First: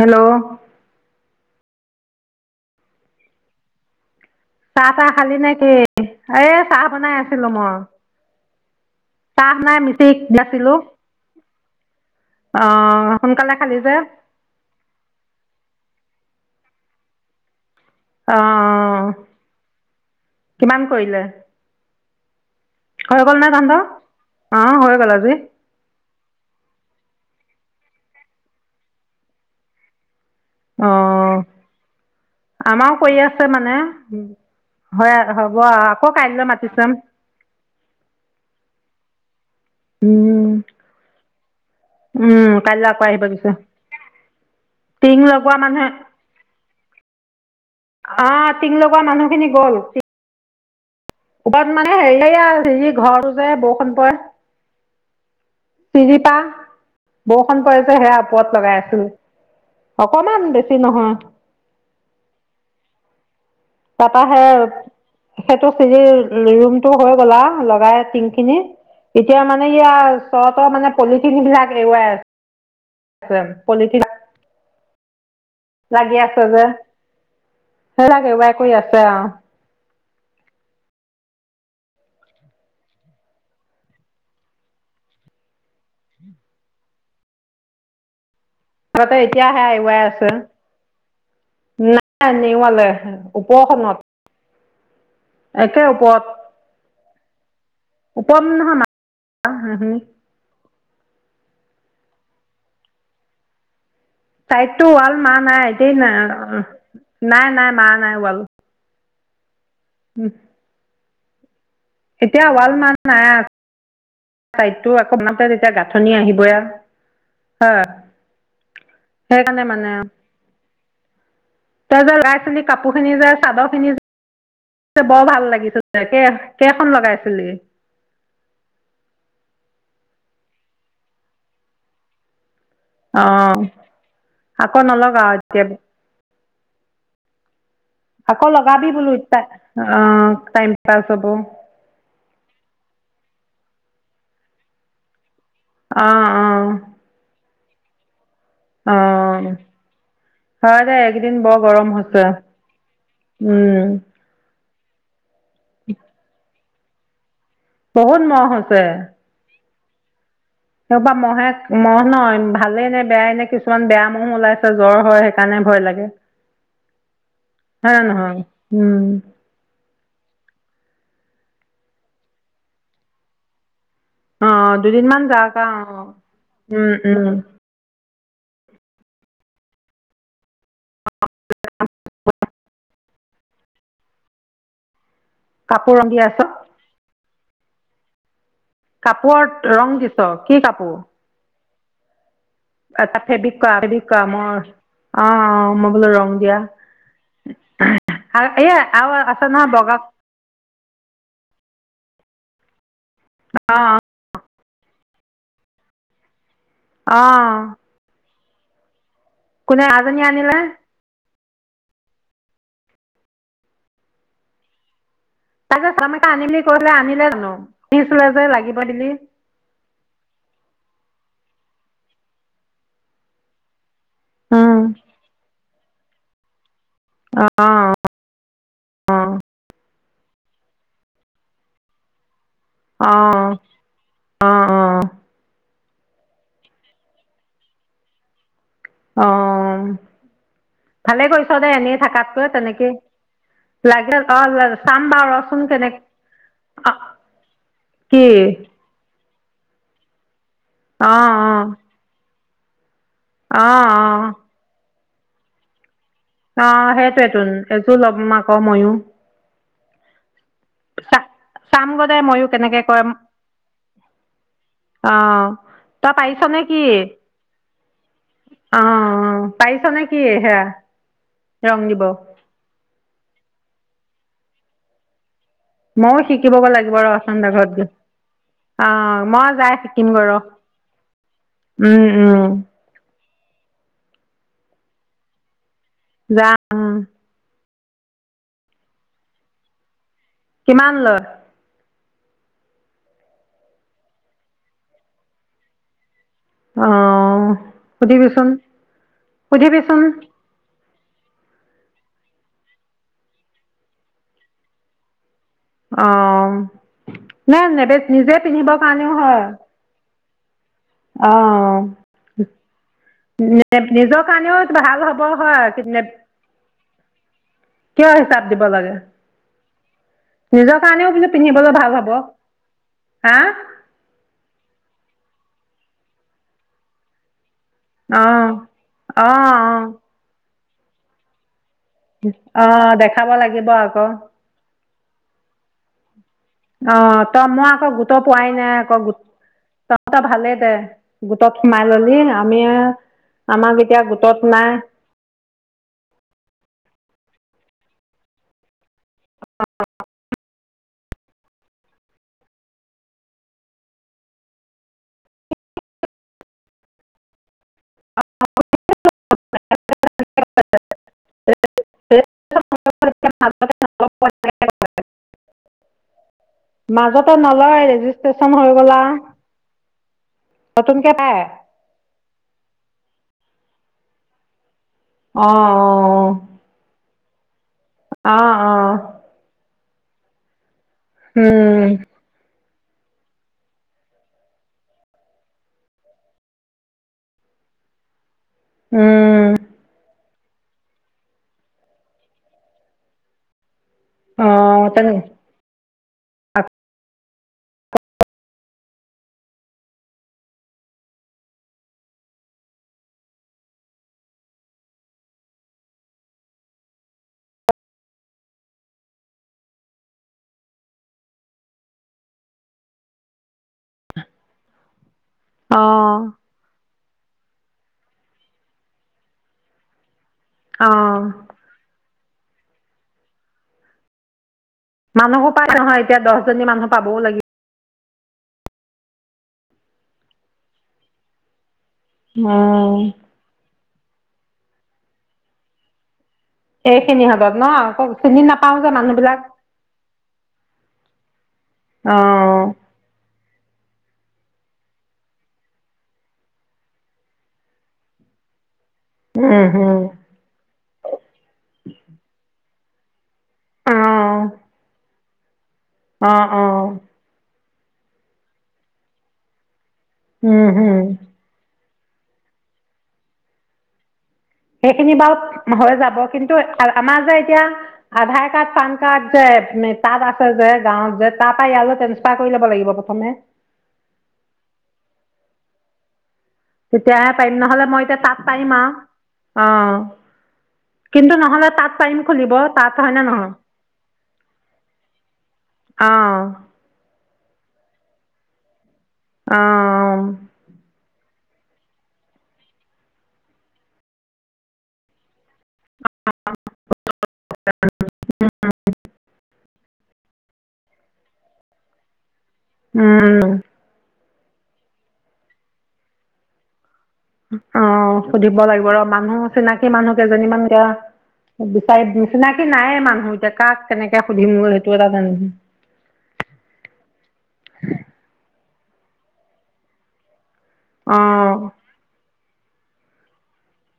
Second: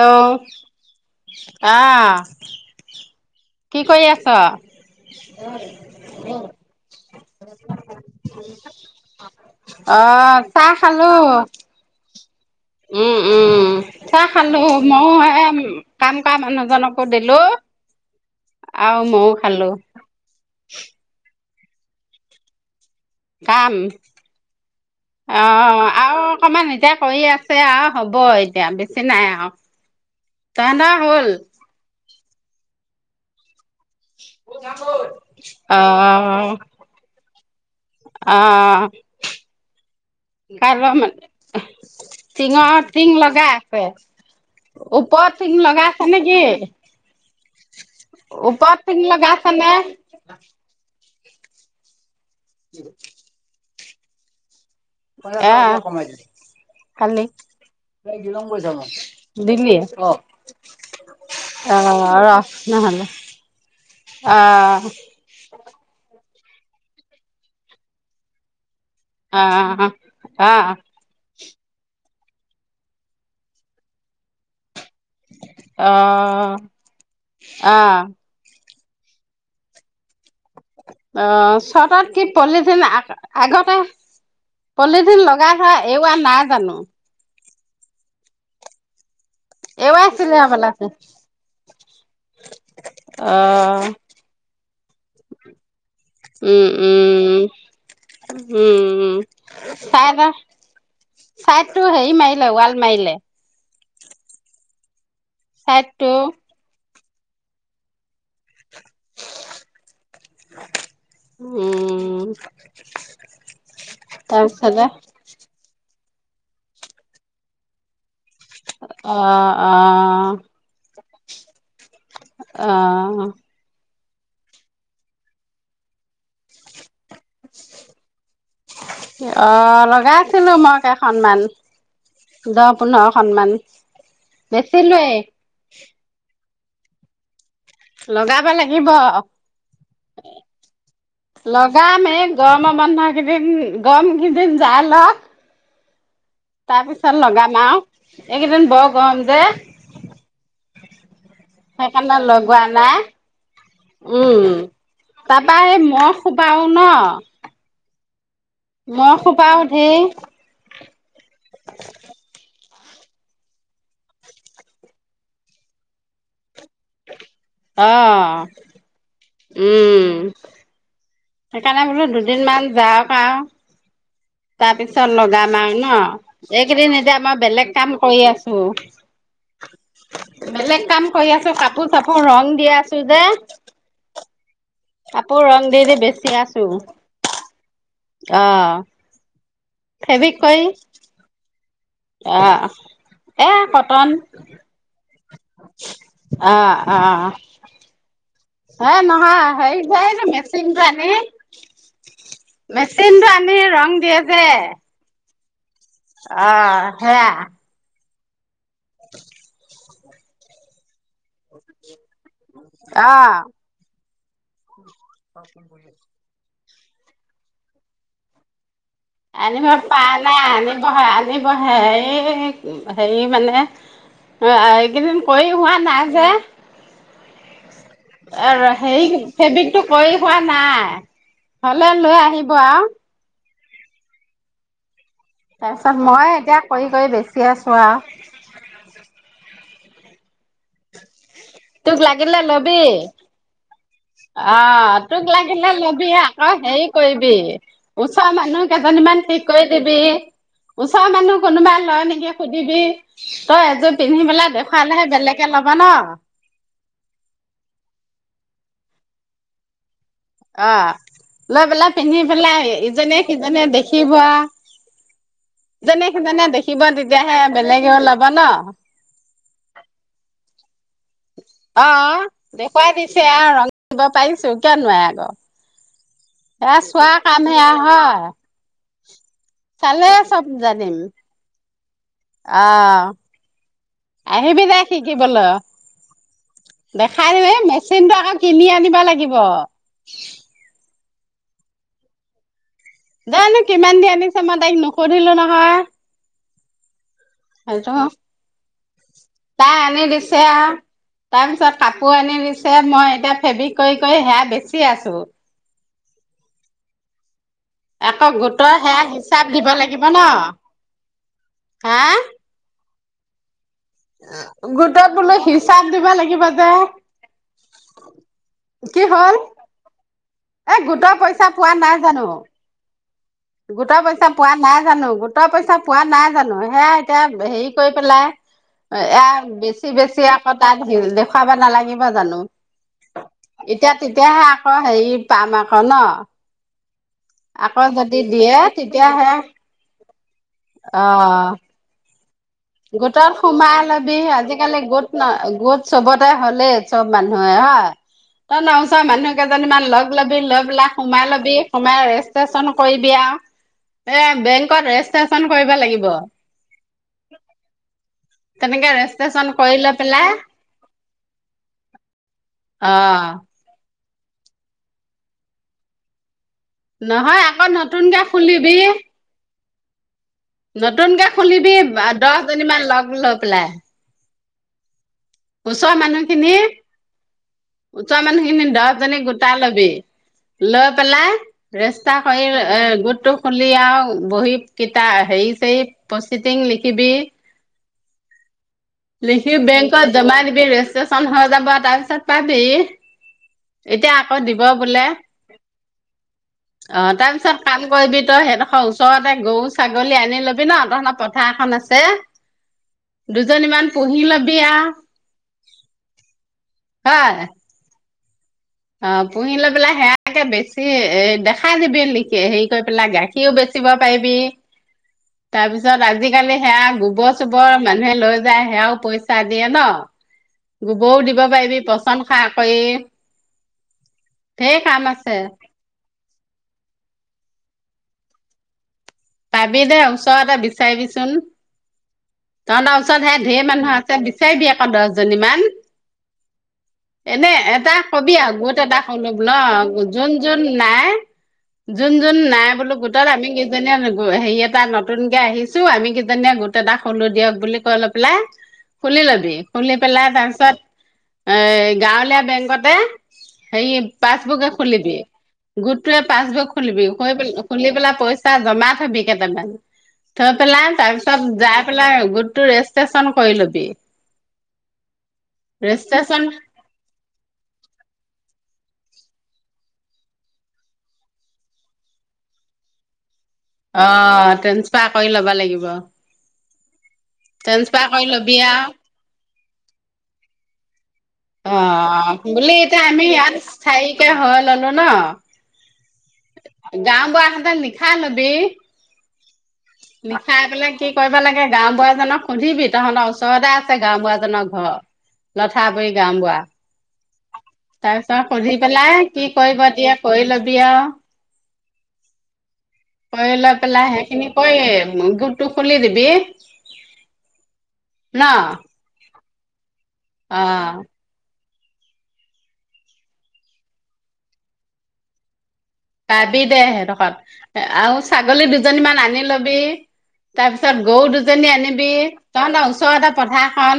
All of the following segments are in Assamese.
হেল্ল' অ', কি কৰি আছ? চাহ-তাহ খালি নে কি, এই চাহ বনাই আছিলোঁ মই। চাহ নাই, অ চাহ [unintelligible] খালো অ', সোনকালে খালি যে? খালোঁ, মইও এই কাম কৰা মানুহজনকো দিলোঁ অঁ আৰু মইও খালোঁ। কিমান কৰিলে? হৈ গ'ল নে কাম, তহঁতৰ অঁ হৈ গ'ল আজি অ' আৰু অকমান এতিয়া কৰি আছে আৰু, হ'ব এতিয়া বেছি নাই আৰু। অ তহঁতৰ হ'ল আমাৰও কৰি আছে মানে, উ হয় হ'ব অ আকৌ কাইলৈ মাতি চাম। আহ। উম কাইলৈ মানে উম টিঙৰ কাইলৈ আকৌ টিং আহিব দিছে লগাই আছে। টিং ওপৰত লগোৱা তিন লগা মানুহে আছে নেকি? অঁ টিং উপৰত লগোৱা তিং লগাই মানুহখিনি আছে নে? গ'ল ওপৰত মানে হেৰি হে ঘৰটো যে বৰষুণ পৰে। আহ, কমাই দি চিৰিপা কালি, বৰষুণ পৰে যে সেয়া ওপৰত লগাই আছিলো দিলি অ [unintelligible] অকমান বেছি নহয় আহ ৰাখ নহলে। তাৰপৰা সে সেইটো চিজিল, ৰুমটো হৈ গ'ল আৰু লগাই টিং খিনি। এতিয়া মানে কি আও, ওচৰৰ পৰা মানে পলিথিন বিলাক এৱাই আছে, পলিথিন বিলাক লাগি আছ যে, সেই বিলাক এৰুৱাই কৰি আছে আও। অ চতাত কি পলিথিন আগতে, পলিথিন লগাই থোৱা এৰোৱা নাই জানো? ঘৰত এতিয়া হেইয়া এৰুৱাই এৰুৱাইছিলে আছো। হ'বলা নাই নেওৱালে অ' ওপৰখনত। একে ওপৰত উ'ম, উ'ম। উ'ম ওপৰত নহয় উম উম, সেইখিনি চাই ছাইড টো হেৰি মাৰিলে, ৱাল মাৰিলে। চাইডতটো ৱাল মাৰা নাই এতিই চাইডটো নাই নাই-নাই মাৰা নাই ৱাল। উ'ম। উ'ম। এতিয়া ৱালমাৰা নাই তাৰপিছতে চাইদটো, কমাতে [unintelligible] তেতিয়া গাথনি আহিবই এইয়াত হ। অ', অঁ, তাৰ পৰা যে, লৰা-ছোৱালী কাপোৰ খিনি যায় চাদৰ খিনি, বৰ ভাল লাগিছিল। কেইখন লগাইছিলি? অ' লগাই আছিলো, মই কেইখনমান। দহ পোন্ধৰখন মান, অঁ আকৌ বেচিলোৱে। [unintelligible] লগাব আকৌ লগাবি লাগিব বোলো [unintelligible] অ টাইম পাছ হব। গামেই গৰমৰ মানুহকেইদিন গৰমকেইদিন জাই লওঁক, অ', অ তাৰ পিছত লগাম আও, এইকেইদিন বৰ গৰম অঁ যে। হয় দে একদিন বৰ, গৰম সেইকাৰণে হৈছে লগোৱা নাই। উম উম তাৰপা এই মহ সোবাও ন, বহুত মহ হৈছে মই খোপাও ধেৰ, সেই পৰা মহে মহ নহ ভালে নে বেয়াই নে, কিছুমান বেয়া মহো ওলাইছে জ্বৰ হয়। কাৰণে ভয় লাগে। হয় নহয় অ', উম উ'ম সেইকাৰণে বোলো দুদিন মমান যাওক আও, অ তাৰ পিছত দুদিনমান লগাম যাক আৰু ন, উম এইকেইদিন এতিয়া উম মই বেলেগ কাম কৰি আছো বেলেগ কাম কৰি আছো কাপোৰ-চাপোৰ ৰং দি আছো যে। কাপোৰ ৰং দি দি বেছি আছো। অ'। কাপোৰৰ ৰং দিছ ফেব্ৰিক কি কৰি কাপোৰ? অ' অ তাত সেই এ ফ্ৰেবিক কৰা ফ্ৰেবিক কটন কৰা মই অ মই বোলো ৰং অ দিয়া অ আৰু এইয়া এ আৰু আছে নহয় হেৰি বগা যে এইটো মেচিনটো আনি মেচিনটো আনি অ ৰং দিয়ে যে। আ। অ'। [inaudible] কোনে আইজনী আনিলে? অ'। তাক যে চাম একা আনিলি কলে আনিলে জানো, দিছিলে যে লাগিব বুলি। আনিব পা নাই আনিব আনিব হে এ হেৰি মানে অ উম এইকেইদিন কৰি হোৱা নাই যে। অ'। আৰু অ হেৰি ফেব্ৰিকটো কৰি হোৱা নাই। হলে লৈ আহিব আও। অ, অ, অ। তাৰপিছত মই এতিয়া কৰি কৰি বেচি আছো আও। অ ভালে কৰি তোক লাগিলে লবি। লাগিল অ চাম তোক বাৰু ৰচোন লাগিলে কেনেক লবি আক, হেৰি অ কৰিবি কি ওচৰৰ মানুহ এজনী মান ঠিক কৰি দিবি। অ। কোনোবাই লয় নেকি সুধিবি, অ অ তই অ এযোৰ পিন্ধি পেলাই দেখুৱালেহে বেলেগকে লব ন। অ সেইটোয়েতোন এযোৰ লম আক মইও। অ চা লৈ চাম পেলাই গ দে পিন্ধি ময়ো পেলাই কেনেকে কৰিম ইজনীয়ে সিজনীয়ে দেখিব আও। অ ইজনীয়ে তই সিজনীয়ে পাৰিছনে দেখিব কি তেতিয়াহে বেলেগেও লব ন। পাৰিছা নে কি সেয়া। ৰং অ দিব দেখুৱাই দিছেআৰু ৰং কৰিব পাৰিছো কিয় নোৱাৰে আক। মই শিক শিকিবগৈ লাগিব ৰ চোন কামহে এঘৰত গৈ হয় আ মই যায় চালে চিকিম গৈ ৰ। চব উম উম। আ আহিবি দে শিকিবলৈ। যা দেখাই দি এ মেচিনটো আকৌ কিনি আনিব লাগিব। কিমান লয়? জানো কিমান দি আনিছে, মই তাইক নুসুধিলো নহয়। অ সেইটো সুধিবিচোন সুধিবিচোন। আ। তাৰ পিছত কাপোৰ আনি দিছে, মই এতিয়া ফেব্ৰিক কৰি কৰি সেয়া বেচি আছো। অ না নে আকৌ গোটৰ সেয়া হিচাপ দিব লাগিব ন। অ। হা [unintelligible] নিজৰ কাৰণেও ভাল গোটত হ'ব বোলো হয়। হিচাপ দিব [unintelligible] লাগিব যে কিয় হিচাপ দিব লাগে? কি হ'ল এ নিজৰ গোটৰ কাৰণেও বুলো পইচা পোৱা পিন্ধিবলৈ নাই ভাল হব। জানো হা? গোটৰ পইচা পোৱা নাই জানো? গোটৰ পইচা পোৱা নাই জানো? সেয়া এতিয়া হেৰি কৰি পেলাই অঁ অঁ এয়া অঁ বেছি বেছি আকৌ তাত দেখুৱাবা নালাগি বা জানো? অঁ দেখাব লাগিব এতিয়া আকৌ তেতিয়াহে আকৌ হেৰি পাম আকৌ ন? অ, তই মই আকৌ গোট যদি পোৱাই দিয়ে নাই আকৌ গো তেতিয়াহে টা ভালে দে অ গোটত সোমাই ললি। আমি গোটত আমাক সোমাই এতিয়া লবি। গোটত নাই আজিকালি গোত ন গোট চবতে হ'লেই। চব মানুহে হা। ত নাওচা মানুহ কেইজনীমান লগ [unintelligible] লৈ পেলাই সোমাই ল'বি। সোমাই ৰেচষ্ট্ৰেশচন কৰিবি আ। এ বেংকত ৰেচষ্ট্ৰেশচন কৰিব লাগিব। তেনেকে ৰেচষ্ট্ৰচন কৰি লৈ পেলাই, অ। [unintelligible] মাজতে নহয় আকৌ নলয় নতুনকে ৰেজিষ্ট্ৰেশ্যন খুলিবি হৈ গ'লা। নতুনকে পায় খুলিবি দহজনীমান লগ লৈ পেলাই। অ ওচৰৰ অ অ। ওচৰ অঁ মানুহখিনি দহ অঁ জনী গোটা লবি। লৈ পেলাই উম ৰেস্তা [unintelligible] গোটটো খুলি আৱ বহি কটা হেই ছেই পচিতিং লিখিবি। উম। লিখি বেংকত জমা দিবি ৰেচষ্ট্ৰচন হৈ যাব, তাৰ পিছত পাবি। এতিয়া আকৌ অ দিব বোলে। তেনে [unintelligible] অ, তাৰ পিছত কাম কৰিবি তই সেইডখ ওচৰতে গৰু ছাগলী আনি ল'বি ন। [unintelligible] পিঠা এখন আছে। দুজনীমান পুহি লবিয়া। হয়। অ, পুহি লৈ পেলাই সেয়াকে বেছি এ দেখা দিবি লি হেৰি কৰি পেলাই গাখীৰ কিও বেচিব পাৰিবি। [inaudible] তাৰ পিছত আজিকালি সেয়া গোবৰ চোবৰ মানুহে লৈ যায়, সেয়াও পইচা দিয়ে ন। অ গোবও দিব পাৰিবি, পচন সাৰ কৰি ঢেৰ কাম আছে মানুহ পা নহয় এতিয়া দহজনী মানুহ পাবও লাগি পাবি দে, ওচৰতে বিচাৰিবিচোন? উম তহঁতৰ ওচৰত হে ধেৰ মানুহ আছে। বিচাৰিবি আকৌ দহজনীমান। এইখিনি এনে হাতত ন এটা আকৌ কবি চিনি আও নাপাও গোত যে এটা মানুহ বিলাক [unintelligible] ন। যোন যোন নাই যোন অ যোন নাই বোলো গো গোটত আমি কিজনীয়ে হেৰি এটা নতুনকে আহিছো। আমি কিজনীয়ে গোট এটা খোঁলো দিয়ক বুলি কয় অলপ পেলাই খুলি লবি। উম খুলি হম পেলাই তাৰপিছত এ গাঁৱলীয়া বেংকতে সেই অ পাচবুকে খোলিবি। গোটটোৱে অ অ পাচবুক খোলিবিও। [unintelligible] খুলি পেলাই পইচা জমা থবি কেইটামান থৈ উম পেলাই হম তাৰ পিছত য পেলাই গোট তটো ৰেজিষ্ট্ৰেশচন কৰি লবি। সেইখিনি বাৰু হৈ যাব। ৰেজিষ্ট্ৰেচন কিন্তু আমাৰ যে এতিয়া আধাৰ কাৰ্ড পান কাৰ্ড যে তাত আছে। যে গাঁৱত যে তাৰ পৰা এয়ালৈ তেনচ চা কৰি ল'ব লাগিব। প্ৰথমে অ', ট্ৰেন্সফাৰ কৰি ল'ব লাগিব। তেতিয়াহে পাৰিম নহ'লে মই ট্ৰেন্সফাৰ এতিয়া কৰি তাত ল'বি পাৰিম আৰু অ, কিন্তু নহলে অ', তাত পাৰিম অ, খুলিব বুলি তাত এতিয়া হয়নে আমি নহয় ইয়াত চাৰকে হৈ ললো ন। অ', গাওঁ বুঢ়া হাতে লিখা লবি। অ', লিখাই পেলাই কি কৰিব লাগে। গাওঁবুঢা জক সুধিবি তহঁতৰ ওচৰতে আছে। গাওঁবুঢ়াজনৰ ঘৰ [inaudible] লঠাৰ পৰৰি গাওঁবুৱা তাৰপিছত সুধি পেলাই কি কৰিব দিয়ে কৰি লবি আৰু কৰি লৈ পেলাই সেইখিনি কৰি গোটটো খুলি দিবি। অ', ন সুধিব লাগিব ৰ মানুহ চিনাকি মানুহ কেইজনীমান তিয়া অ বিচাৰি নিচিনাকি নাইয়ে। মানুহ এতিয়া কাক কেনেকে সুধিমগৈ সেইটো এটা [unintelligible] পাবি দে সিহঁতোখত আৰু ছাগলী দুজনীমান আনি লবি তাৰ পিছত গৰু অঁ দুজনী আনিবি তহতৰ ওচৰতে পথাৰখন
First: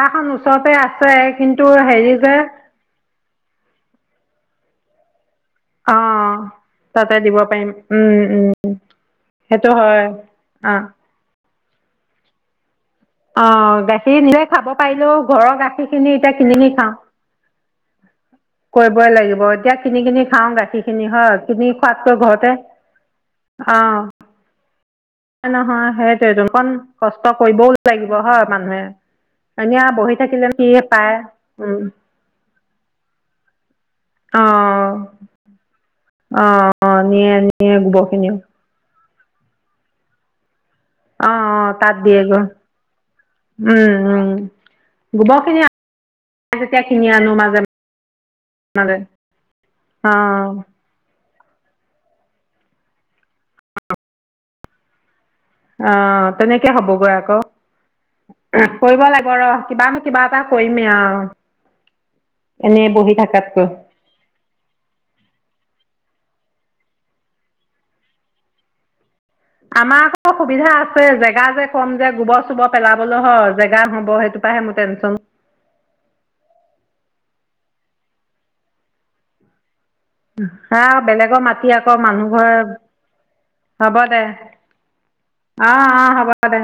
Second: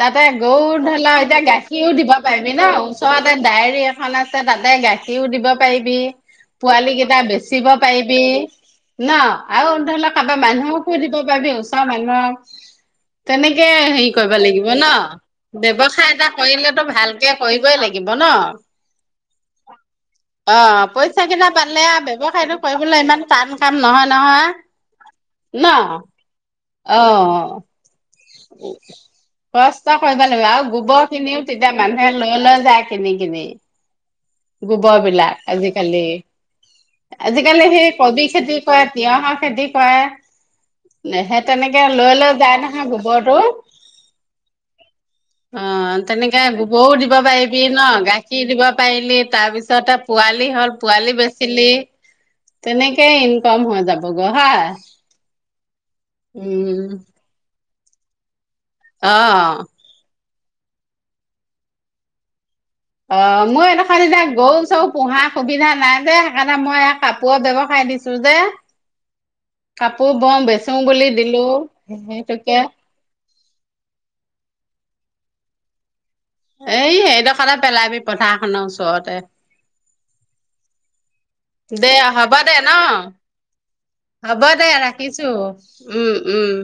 তাতে গৰু ওচৰতে আছে ধলাও এতিয়া কিন্তু গাখীৰও দিব হেৰি যে পাৰিবি ন? তে ডায়েৰী এখন আছে। তাতে গাখীৰও দিব পাৰিবি অঁ পোৱালি তাতে কেইটা দিব বেচিব পাৰিম উম পাৰিবি। উম ন সেইটো আৰু ধৰি হয় লওক কাৰোবাৰ অঁ মানুহকো দিব পাৰি ওচৰ মানুহক তেনেকে অঁ হেৰি গাখীৰ কৰিব নিজে লাগিব খাব ন? পাৰিলেও ঘৰৰ গাখীৰখিনি ব্যৱসায় এটা এতিয়া কিনি নি কৰিলেতো খাওঁ ভাল এতিয়া কৰিবই লাগিব ন। কৰিবই লাগিব। এতিয়া কিনি কিনি খাওঁ অ গাখীৰখিনি পইচা হয়। কেইটা তুমি পালে খোৱাতকৈ ঘৰতে ব্যৱসায়টো কৰিবলৈ ইমান টান কাম অ নহয় নহয় ন নহয়। সেইটো কণ অ কষ্ট কৰিবও লাগিব হয়। মানুহে এনে কষ্ট বহি কৰিব লাগিব থাকিলে কি আৰু গোবৰ পায়? খিনিও তেতিয়া উম মানুহে লৈ লৈ যায় কিনিকিনি অঁ গোবৰ বিলাক আজিকালি অঁ নিয়ে আজিকালি নিয়ে সেই কবি গোবৰখিনিও খেতি কয়ে তিয়হৰ খেতি কৰে। সেই তেনেকে লৈ লৈ যায় নহয়। গোবৰটো উম', উম, অ', তেনেকে গোবৰও দিব মাজে পাৰিবি ন। গাখীৰ দিব মাজে পাৰিলি তাৰ পিছতে অঁ পোৱালি হ'ল। পোৱালি বেচিলি তেনেকেই ইনকম হৈ যাব গৈ হয়। অ', তেনেকে উম হ'বগৈ আকৌ কৰিব লাগিব ৰ অ কিবা ন কিবা কিবা এটা কৈমে আও অ', মই এটা না গল চব পোহা সুবিধা নাই যে, সেইকাৰণে মই এয়া কাপোৰ ব্যৱসায় দিছো যে আমাৰ কাপোৰ আকৌ বওঁ বেচো সুবিধা আছে। বুলি দিলো জেগা যে কম যে গোবৰ সেইটোকে চোবৰ পেলাবলৈ হল। জেগা হ'বেইটো পৰাে মোৰ টেনচন এই হেদখতে পেলাবি পথাৰখননৰ ওচৰতে। হা বেলেগৰ মাটি দে আকৌ মানুহ হ'ব দে ঘৰ ন হ'ব দে আহ অ, অ, উম হ'ব উম দে